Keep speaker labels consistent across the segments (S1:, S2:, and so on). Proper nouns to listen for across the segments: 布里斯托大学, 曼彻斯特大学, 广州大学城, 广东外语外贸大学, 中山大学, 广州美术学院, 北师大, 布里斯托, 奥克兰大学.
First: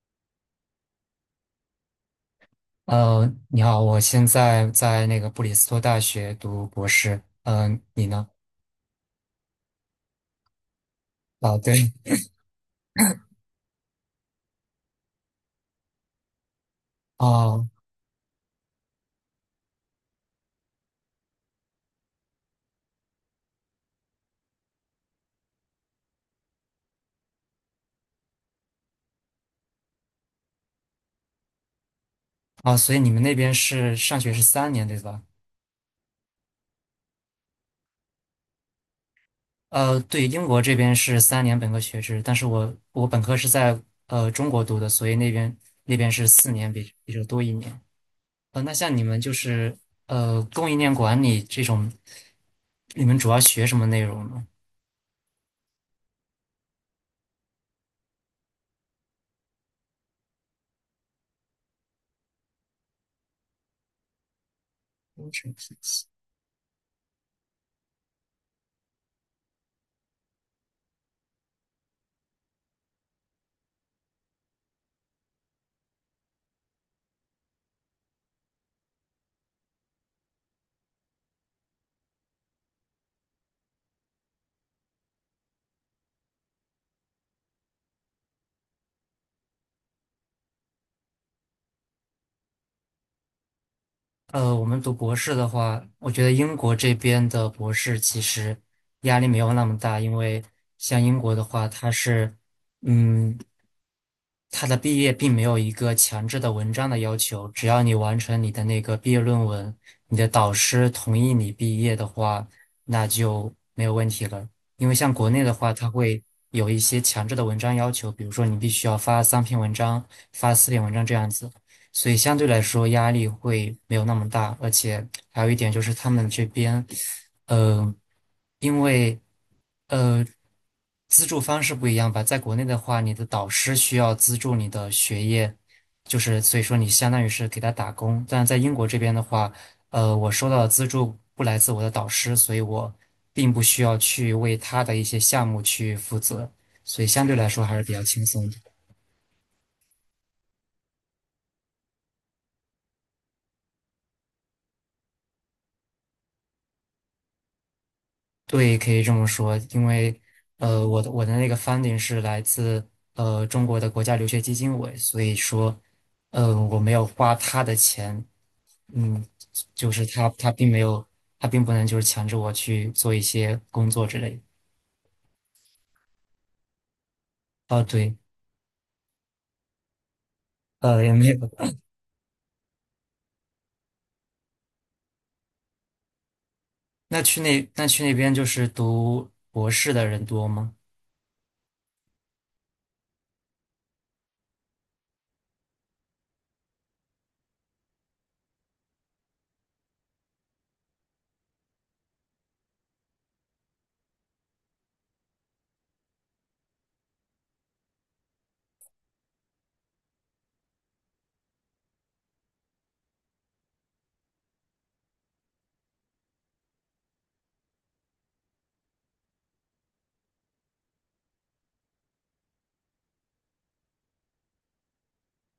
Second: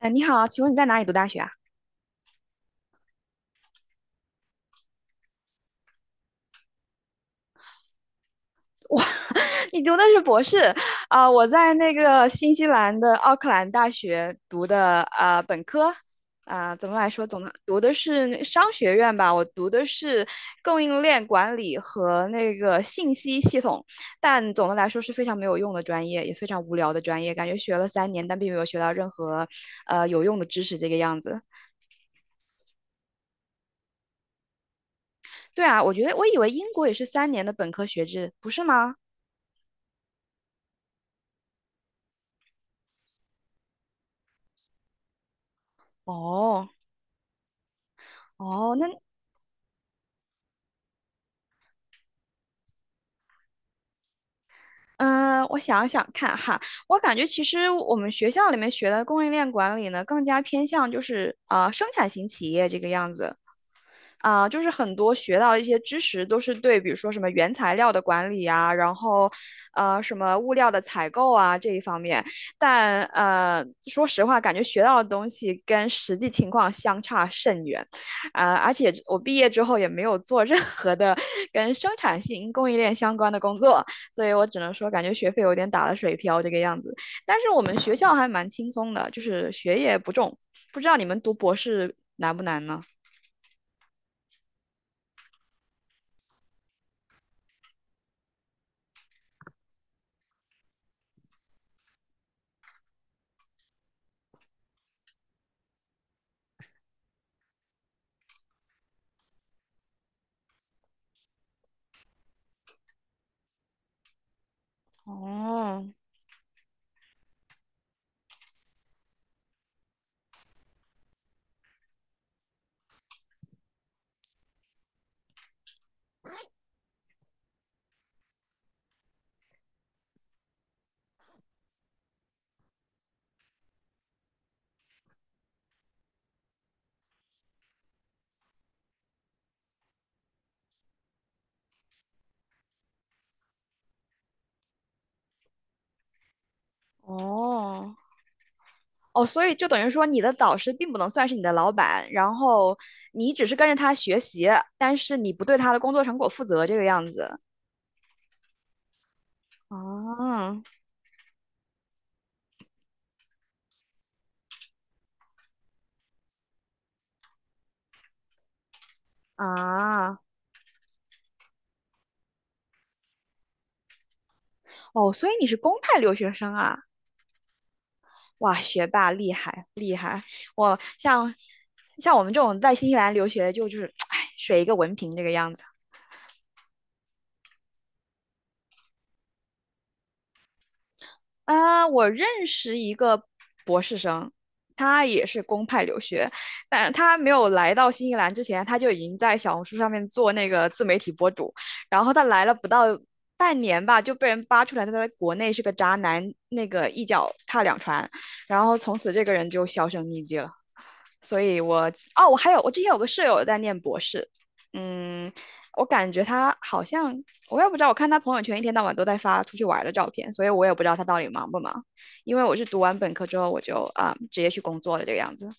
S1: 哎，你好，请问你在哪里读大学啊？
S2: 你好，我现在在那个布里斯托大学读博士。嗯、你呢？
S1: 你读的是博士啊，我
S2: 啊，
S1: 在那
S2: 对。
S1: 个新西兰的奥克兰大学读的本科啊，怎么来说，总的
S2: 哦。
S1: 读的是那商学院吧，我读的是供应链管理和那个信息系统，但总的来说是非常没有用的专业，也非常无聊的专业，感觉学了三年，但并没有学到任何有用的知识这个样子。
S2: 啊，所以你们那边是上学是三年，对吧？
S1: 对啊，我觉得我以为英国也是三年的本科学制，不是吗？
S2: 对，英国这边是三年本科学制，但是我本科是在中国读的，所以那边是四
S1: 哦。
S2: 年比这多一年。那
S1: 哦，那
S2: 像你们就是供应链管理这种，你们主要学什么内容呢？
S1: 嗯，我想想看哈，我感觉其实我们学校里面学的供应链管理呢，更加偏向就是啊、生产型企业这个样子。啊，就是很多
S2: 工
S1: 学
S2: 程
S1: 到一
S2: 体
S1: 些知
S2: 系。
S1: 识都是对，比如说什么原材料的管理啊，然后，什么物料的采购啊这一方面，但说实话，感觉学到的东西跟实际情况相差甚远，啊、而且我毕业之后也没有做任何的跟生产性供应链相关的工作，所以我只能说，感觉学费有点打了水漂这个样子。但是我们学校还蛮轻松的，就是学业不重，不知道你们读博士难不难呢？
S2: 我们读博士的话，我觉得英国这边的博士其实压力没有那么大，因为像英国的话，它是，嗯，它的毕业并没有一个强制的文章的要求，只要你完成你的那个毕业论文，你的导师同意你毕业的话，那就没有问题了。因为像国内的话，
S1: 哦，
S2: 它会有一些强制的文章要求，比如说你必须要发3篇文章、发4篇文章这样子。所以相对来说压力会没有那么大，而且还有一点就是他们这边，呃，因为呃资助方式不一样吧，在国内的话，你的导师需要资助你的学业，就是所以说你相当于是给他打工，但在英国这边的话，我收到的资助不来自我的导师，所以我并不需要去为他的一些项目去负责，所以相对来说还是比
S1: 哦
S2: 较轻松的。
S1: 哦，所以就等于说，你的导师并不能算是你的老板，然后你只是跟着他学习，但是你不对他的工作成果负责，这个样子。
S2: 对，可以这么说，因为
S1: 啊
S2: 我的那个 funding 是来自中国的国家留学基金委，所以说，我没有花他的钱。嗯，就是
S1: 啊
S2: 他并没有，他并不能就是强制我去做一些工作之类的。
S1: 哦，所以你是公派留学生啊！
S2: 哦，对。
S1: 哇，学霸厉害厉害！我
S2: 也没
S1: 像
S2: 有。
S1: 像我们这种在新西兰留学，就是，哎，水一个文凭这个样子。
S2: 那去那边就是读博士的人多吗？
S1: 啊，我认识一个博士生，他也是公派留学，但他没有来到新西兰之前，他就已经在小红书上面做那个自媒体博主，然后他来了不到半年吧，就被人扒出来他在国内是个渣男，那个一脚踏两船，然后从此这个人就销声匿迹了。所以我哦，我还有我之前有个舍友在念博士，嗯，我感觉他好像，我也不知道，我看他朋友圈一天到晚都在发出去玩的照片，所以我也不知道他到底忙不忙。因为我是读完本科之后我就啊、直接去工作了这个样子。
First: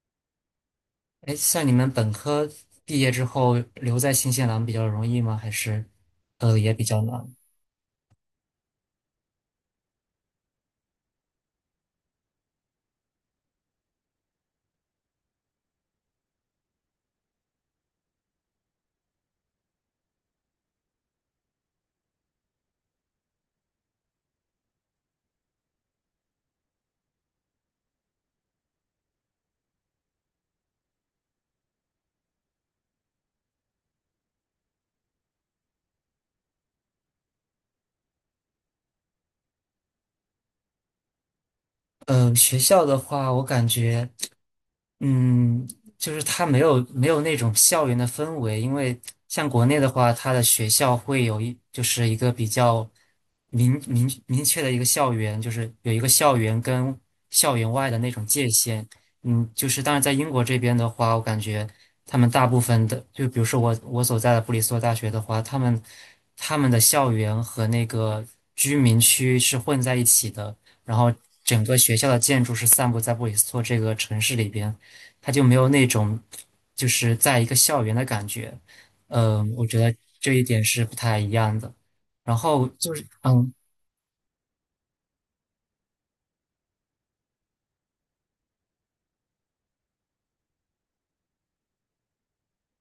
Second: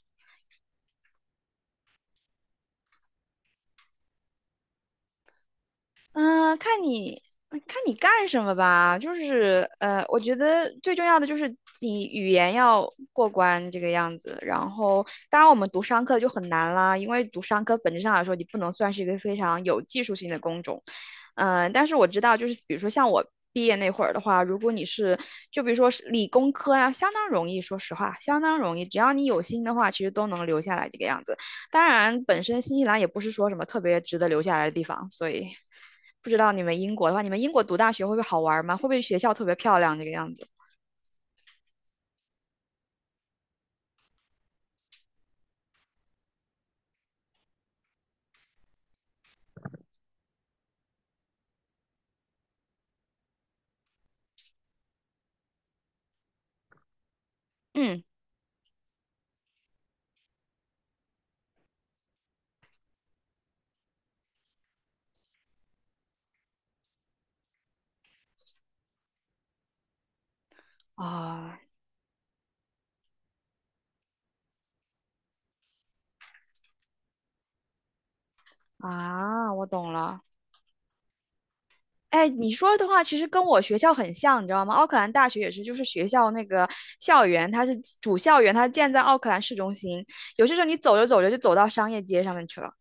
S2: 哎，像你们本科毕业之后留在新西兰比较容易吗？还是
S1: 嗯，
S2: 也
S1: 看
S2: 比较
S1: 你
S2: 难？
S1: 看你干什么吧，就是我觉得最重要的就是你语言要过关这个样子。然后，当然我们读商科就很难啦，因为读商科本质上来说，你不能算是一个非常有技术性的工种。但是我知道，就是比如说像我毕业那会儿的话，如果你是就比如说是理工科啊，相当容易，说实话，相当容易，只要你有心的话，其实都能留下来这个样子。当然，本身新西兰也不是说什么特别值得留下来的地方，所以不知道你们英国的话，你们英国读大学会不会好玩吗？会不会学校特别漂亮这个样子？
S2: 学校的话，我感觉。嗯，就是它没有那种校园的氛围，因为像国内的话，它的学校会有就是一个比较明确的一个校园，就是有一个校园跟校园外的
S1: 嗯，
S2: 那种界限。就是当然在英国这边的话，我感觉他们大部分的，就比如说我所在的布里斯托大学的话，他们的校园和那个居民区是混在一起的，然后
S1: 啊
S2: 整个学校的建筑是散布在布里斯托这个城市里边。它就没有那种就是在一个校园的感觉。
S1: 啊，我
S2: 我觉
S1: 懂
S2: 得
S1: 了。
S2: 这一点是不太一样的。
S1: 哎，
S2: 然
S1: 你
S2: 后
S1: 说的
S2: 就
S1: 话
S2: 是，
S1: 其实跟我学校很像，你知道吗？奥克兰大学也是，就是学校那个校园，它是主校园，它建在奥克兰市中心。有些时候你走着走着就走到商业街上面去了。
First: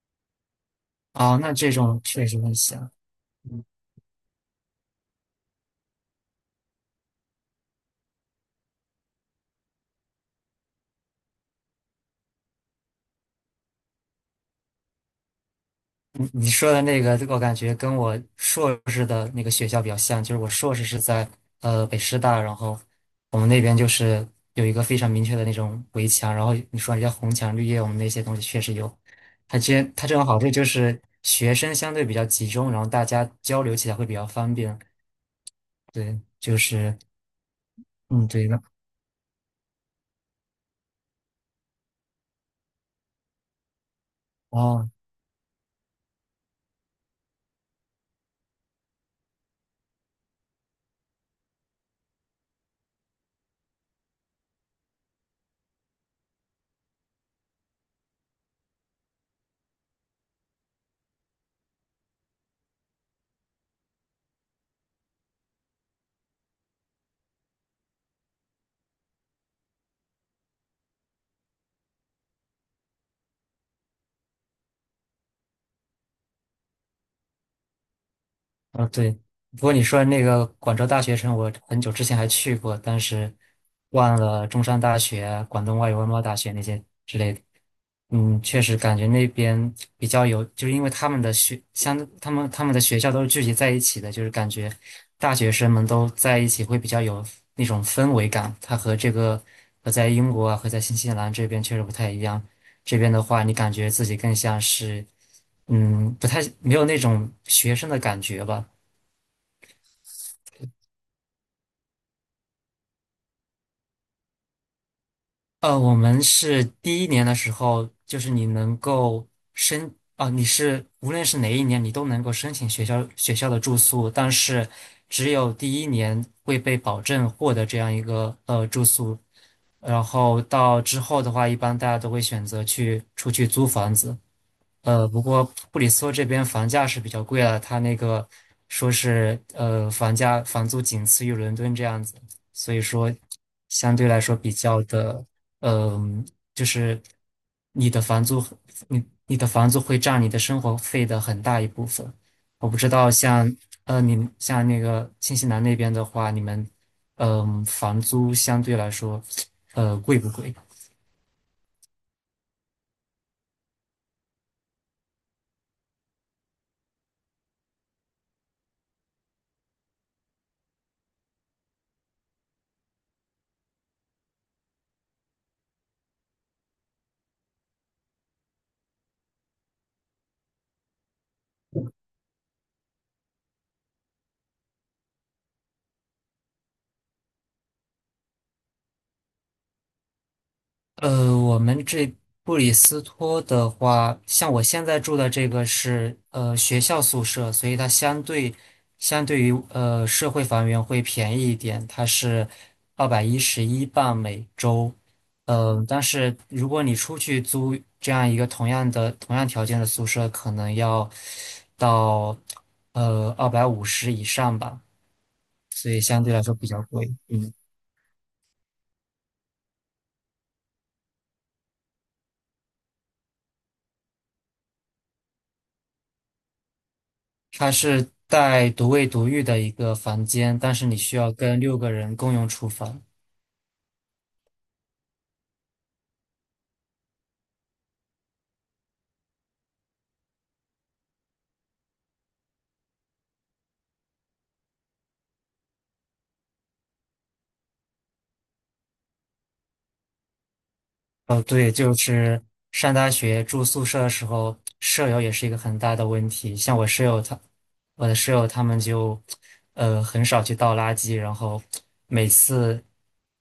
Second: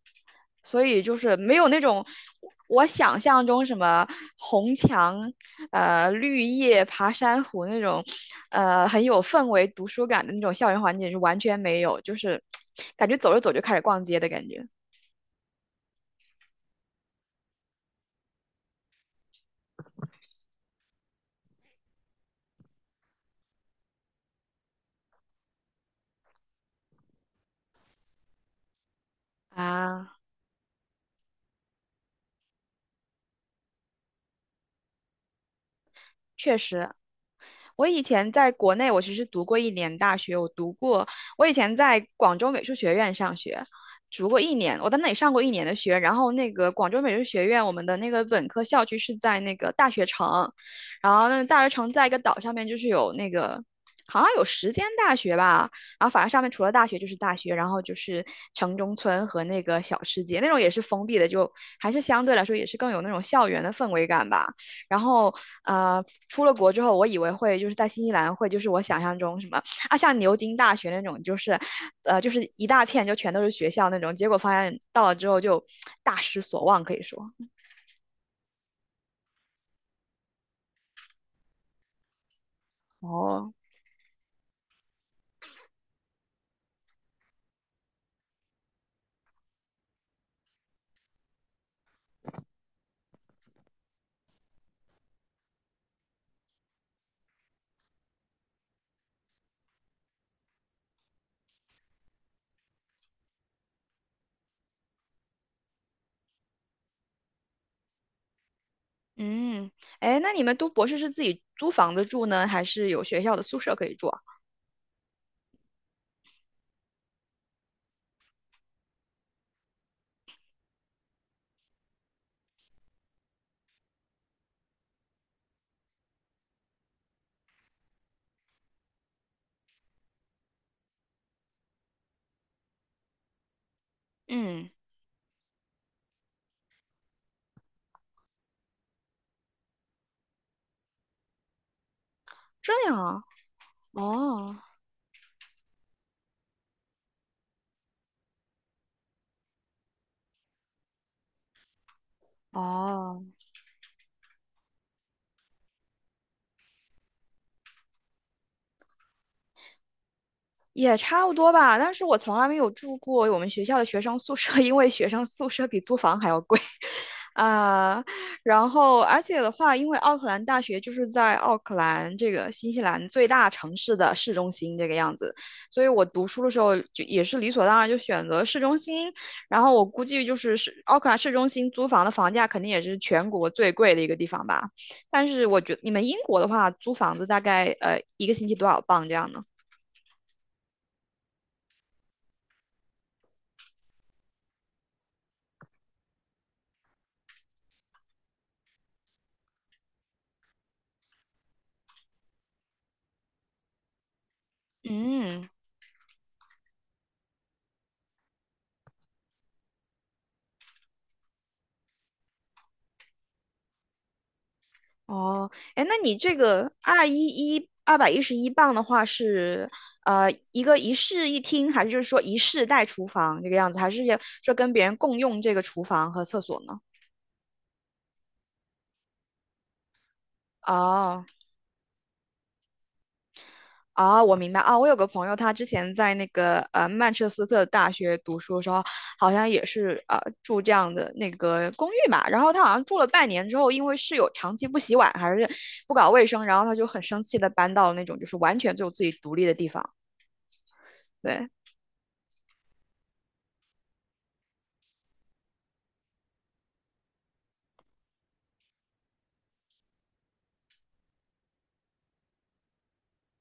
S1: 所以就是
S2: 哦，那
S1: 没有
S2: 这
S1: 那
S2: 种
S1: 种
S2: 确实很
S1: 我
S2: 像。
S1: 想象中什么红墙、绿叶、爬山虎那种，很有氛围、读书感的那种校园环境是完全没有，就是感觉走着走着就开始逛街的感觉
S2: 你说的那个，我感觉跟我硕士的那个学校比较像，就是我硕士是在北师大，然后我们那边就是有一个非常明确的那种围墙，然后你说人家红墙绿叶，我们那些东西确实有。它
S1: 啊，
S2: 这种好处就是学生相对比较集中，然后大家交流起来会比较方便。对，
S1: 确
S2: 就
S1: 实
S2: 是，
S1: 我以
S2: 嗯，
S1: 前
S2: 对
S1: 在
S2: 的。
S1: 国内，我其实读过一年大学，我读过，我以前在广州美术学院上学，读过一年，我
S2: 哦，
S1: 在那里上过一年的学。然后那个广州美术学院，我们的那个本科校区是在那个大学城，然后那个大学城在一个岛上面，就是有那个。好像有10间大学吧，然后反正上面除了大学就是大学，然后就是城中村和那个小世界，那种也是封闭的，就还是相对来说也是更有那种校园的氛围感吧。然后出了国之后，我以为会就是在新西兰会就是我想象中什么啊，像牛津大学那种，就是就是一大片就全都是学校那种。结果发现到了之后就大失所望，可以说。
S2: 哦，对。不过你说的那个广州大学城，我很久之前还去过，但是
S1: 哦，
S2: 忘了中山大学、广东外语外贸大学那些之类的。确实感觉那边比较有，就是因为他们的学校都是聚集在一起的，就是感觉大学生们都在一起会比较有那种氛围感。它和这个和在英国啊，和在新西兰这边确实不太一样。这边的话，你感觉自己更像是。不太没有那种学生的感觉吧。
S1: 嗯，哎，那你们读博士是自己租房子住呢，还是有学校的宿舍可以住啊？
S2: 我们是第一年的时候，就是你能够你是无论是哪一年，你都能够申请学校的住宿，但是只有第一年会被保证获得这样一个住宿，然后到之后的话，一般大家都会选择去出去租房子。
S1: 嗯，
S2: 不过布里斯托这边房价是比较贵了，它那个说是房租仅次于伦敦这样子，
S1: 这
S2: 所以
S1: 样
S2: 说
S1: 啊，
S2: 相对来说比
S1: 哦。
S2: 较的。嗯、就是你的房租，你的房租会占你的生活费的很大一部分。我不知道
S1: 哦，
S2: 像你们像那个新西兰那边的话，你们房租相对来说贵不贵？
S1: 也差不多吧，但是我从来没有住过我们学校的学生宿舍，因为学生宿舍比租房还要贵 啊。然后，而且的话，因为奥克兰大学就是在奥克兰这个新西兰最大城市的市中心这个样子，所以我读书的时候就也是理所当然就选择市中心。然后我估计就是市奥克兰市中心租房的房价肯定也是全国最贵的一个地方吧。但是我觉得你们英国的话，租房子大概一个星期多少磅这样呢？
S2: 我们这布里斯托的话，像我现在住的这个是学校宿舍，所以它相对于社会房源会便宜一点，它是211镑每周。
S1: 嗯，
S2: 但是如果你出去租这样一个同样条件的宿舍，可能要到250以上吧，
S1: 哦，哎，
S2: 所
S1: 那
S2: 以
S1: 你
S2: 相对
S1: 这
S2: 来说比
S1: 个
S2: 较贵。嗯。
S1: 211磅的话是，一个一室一厅，还是就是说一室带厨房这个样子，还是要说跟别人共用这个厨房和厕所呢？
S2: 它是带独卫独浴的一个房间，但是你需
S1: 哦，
S2: 要跟6个人共用厨房。
S1: 哦，我明白啊，我有个朋友，他之前在那个曼彻斯特大学读书的时候，好像也是住这样的那个公寓嘛，然后他好像住了半年之后，因为室友长期不洗碗还是不搞卫生，然后他就很生气的搬到了那种就是完全就自己独立的地方，
S2: 哦，
S1: 对。
S2: 对，就是上大学住宿舍的时候，舍友也是一个很大的问题。像我舍友他，我的室友他们就，很少去倒垃圾，然后每次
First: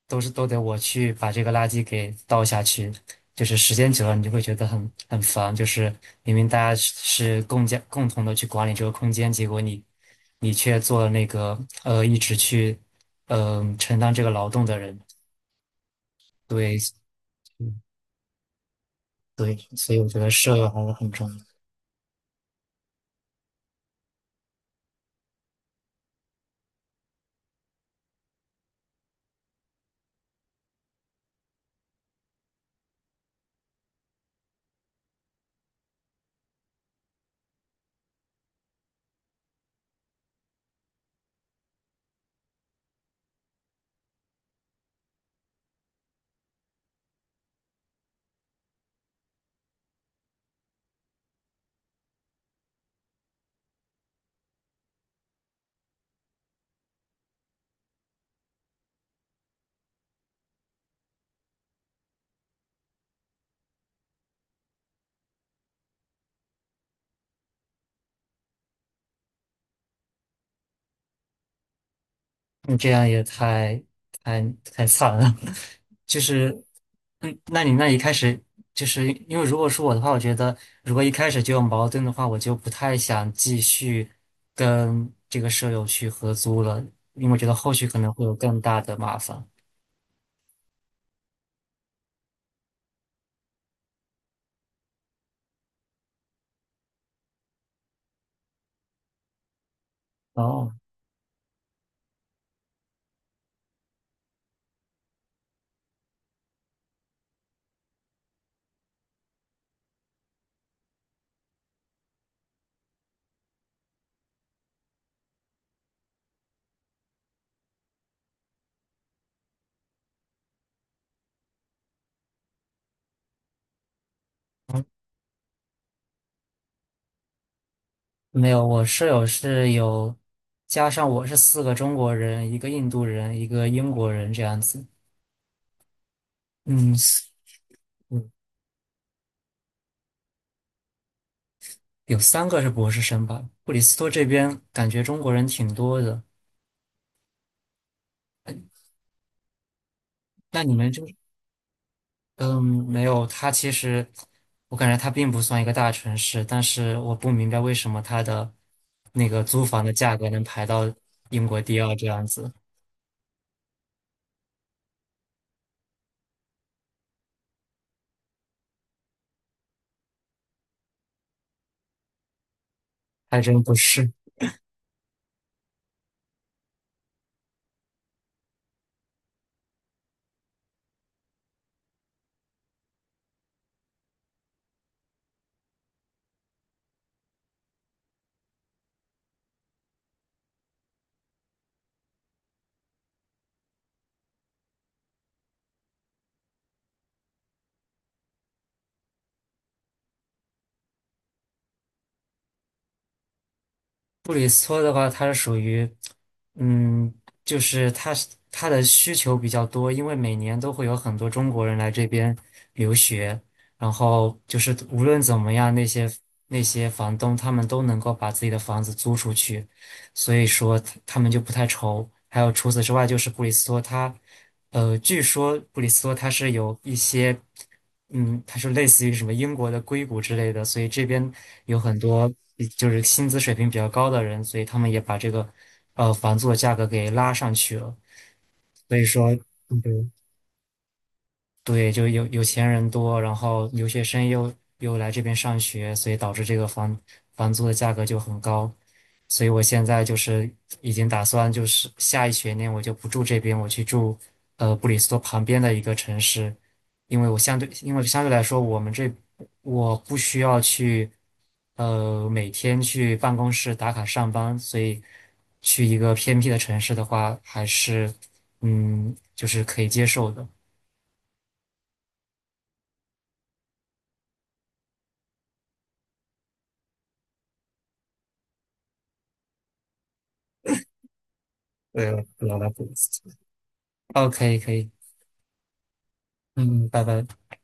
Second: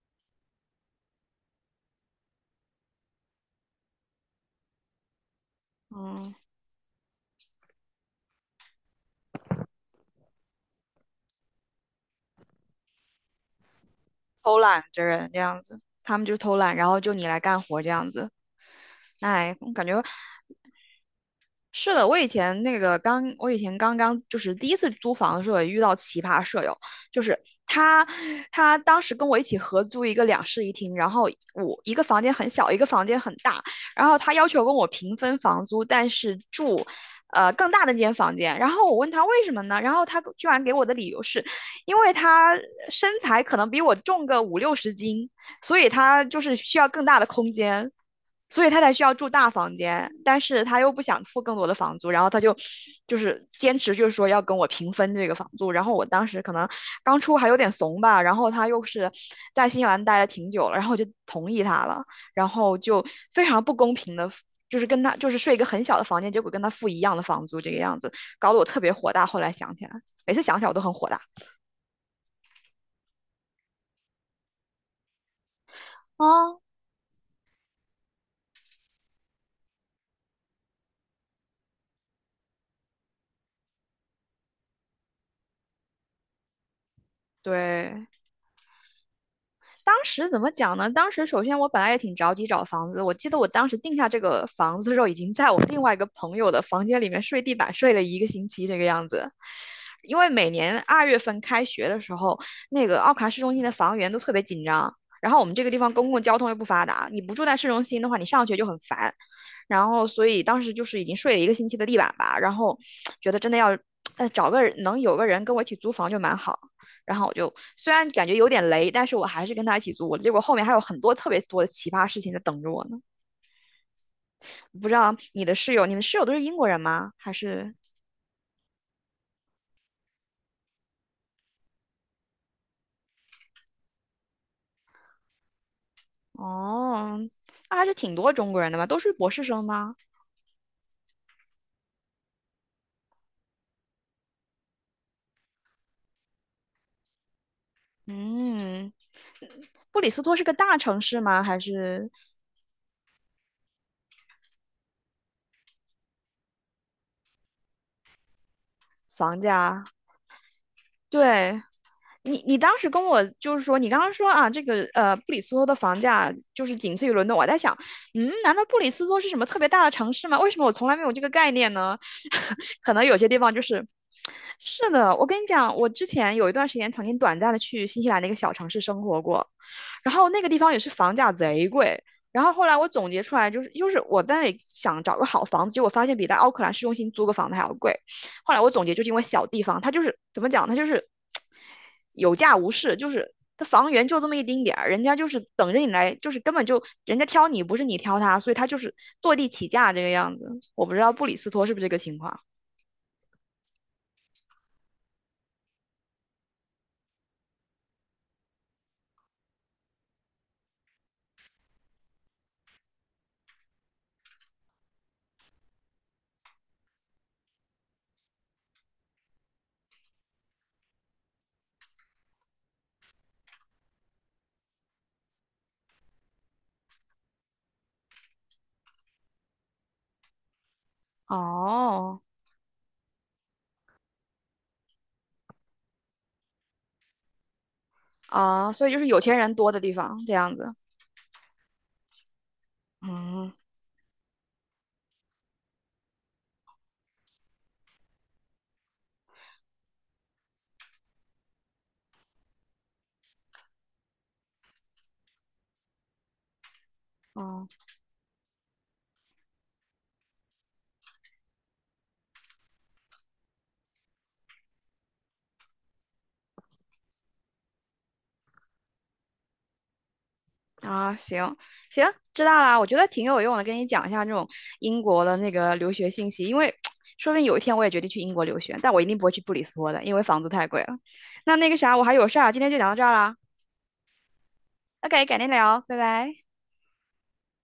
S2: 都得我去把这个垃圾给倒下去。就是时间久了，你就会觉得很烦。就是
S1: 嗯，
S2: 明明大家是共同的去管理这个空间，结果你却做了那个一直去承担这个劳
S1: 偷
S2: 动的
S1: 懒
S2: 人。
S1: 的人这样子，他们就偷懒，
S2: 对。
S1: 然后就你来干
S2: 嗯
S1: 活这样子。哎，
S2: 对，
S1: 我感
S2: 所以
S1: 觉
S2: 我觉得舍友还是很重要。
S1: 是的，我以前刚刚就是第一次租房的时候也遇到奇葩舍友，就是他，他当时跟我一起合租一个两室一厅，然后我一个房间很小，一个房间很大，然后他要求跟我平分房租，但是住，更大的那间房间，然后我问他为什么呢？然后他居然给我的理由是，因为他身材可能比我重个五六十斤，所以他就是需要更大的空间。所以他才需要住大房间，但是他又不想付更多的房租，然后他就是坚持，就是说要跟我平分这个房租。然后我当时可能刚出还有点怂吧，然后他又是在新西兰待了挺久了，然后我就同意他了，然后就非常不公平的，就是跟他就是睡一个很小的房间，结果跟他付一样的房租，这个样子搞得我特别火大。后来想起来，每次想起来我都很火大。
S2: 你这样也太太惨了，就是
S1: 啊，
S2: 那一开始就是因为如果是我的话，我觉得如果一开始就有矛盾的话，我就不太想继续跟这个舍友去合租了，因为我觉得后续可
S1: 对，
S2: 能会有更大的麻烦。
S1: 当时怎么讲呢？当时首先我本来也挺着急找房子，我记得我当时定下这个房子的时候，已经在我另外一个朋友的房间里面睡地板睡了一个星期这个样子。因为每
S2: 哦。
S1: 年2月份开学的时候，那个奥卡市中心的房源都特别紧张，然后我们这个地方公共交通又不发达，你不住在市中心的话，你上学就很烦。然后所以当时就是已经睡了一个星期的地板吧，然后觉得真的要，找个能有个人跟我一起租房就蛮好然后我就虽然感觉有点雷，但是我还是跟他一起租。结果后面还有很多特别多的奇葩事情在等着我呢。不知道你的室友，你们室友都是英国人吗？
S2: 没有，我室友是有，加上我是4个中国人，一个印度人，一个英国人这样子。嗯，
S1: 哦，
S2: 四
S1: 那还是挺
S2: 嗯
S1: 多中国人的嘛，都是博士生吗？
S2: 有3个是博士生吧。布里斯托这边感觉中国人挺多的。
S1: 嗯，布里斯托是个
S2: 那你
S1: 大
S2: 们
S1: 城
S2: 就，
S1: 市吗？还是
S2: 嗯，没有，他其实我感觉他并不算一个大城市，但是我不明白为什么他的那
S1: 房
S2: 个租
S1: 价？
S2: 房的价格能排到英
S1: 对，
S2: 国第二这样
S1: 你
S2: 子，
S1: 你当时跟我就是说，你刚刚说啊，这个布里斯托的房价就是仅次于伦敦。我在想，难道布里斯托是什么特别大的城市吗？为什么我从来没有这个概念呢？可能有些地
S2: 还
S1: 方就
S2: 真不
S1: 是，
S2: 是。
S1: 是的。我跟你讲，我之前有一段时间曾经短暂的去新西兰的一个小城市生活过，然后那个地方也是房价贼贵。然后后来我总结出来，就是我在想找个好房子，结果发现比在奥克兰市中心租个房子还要贵。后来我总结，就是因为小地方，它就是怎么讲，它就是有价无市，就是它房源就这么一丁点儿，人家就是等着你来，就是根本就人家挑你，不是你挑他，所以他就是坐地起价这个样子。我不知道布里斯托是不是这个情况。
S2: 布里斯托的话，它是属于，嗯，就是它的需求比较多，因为每年都会有很多中国人来这边留学，然后就是无论怎么样，那些房东他们都能够把自己的房子租出去，所以说他们就不太愁。还有除此之外，就是布里斯托它，据说布里斯托它是有一些。它是类似于什么英国的硅谷之类的，所以这边有很
S1: 哦，
S2: 多就是薪资水平比较高的人，所以他们也把这个房租的价格给拉上去了。
S1: 啊，所以
S2: 所
S1: 就
S2: 以
S1: 是有
S2: 说，
S1: 钱人多的地
S2: 对。
S1: 方这样子。
S2: 对，就有钱人多，然
S1: 嗯，
S2: 后留学生又来这边上学，所以导致这个房租的价格就很高。所以我现在就是已经打算，就是下一学年我就不住这边，我去住布里斯托旁边的一个城市，因为
S1: 哦。
S2: 相对来说，我们这我不需要去每天去办公室打卡上班，所以去一个偏僻的城市的话，还是就是可以接受的。
S1: 啊，行行，知道啦。我觉得挺有用的，跟你讲一下这种英国的那个留学信息，因为 说不定有一天我也决定去英国留学，但我一定不会去布里斯托的，因为房租太贵了。那那个啥，我还
S2: 对，
S1: 有事儿啊，
S2: 老
S1: 今
S2: 大
S1: 天就
S2: 不
S1: 讲到这儿啦，
S2: ，OK，可以，
S1: OK，改天聊，拜拜。
S2: 嗯，拜拜。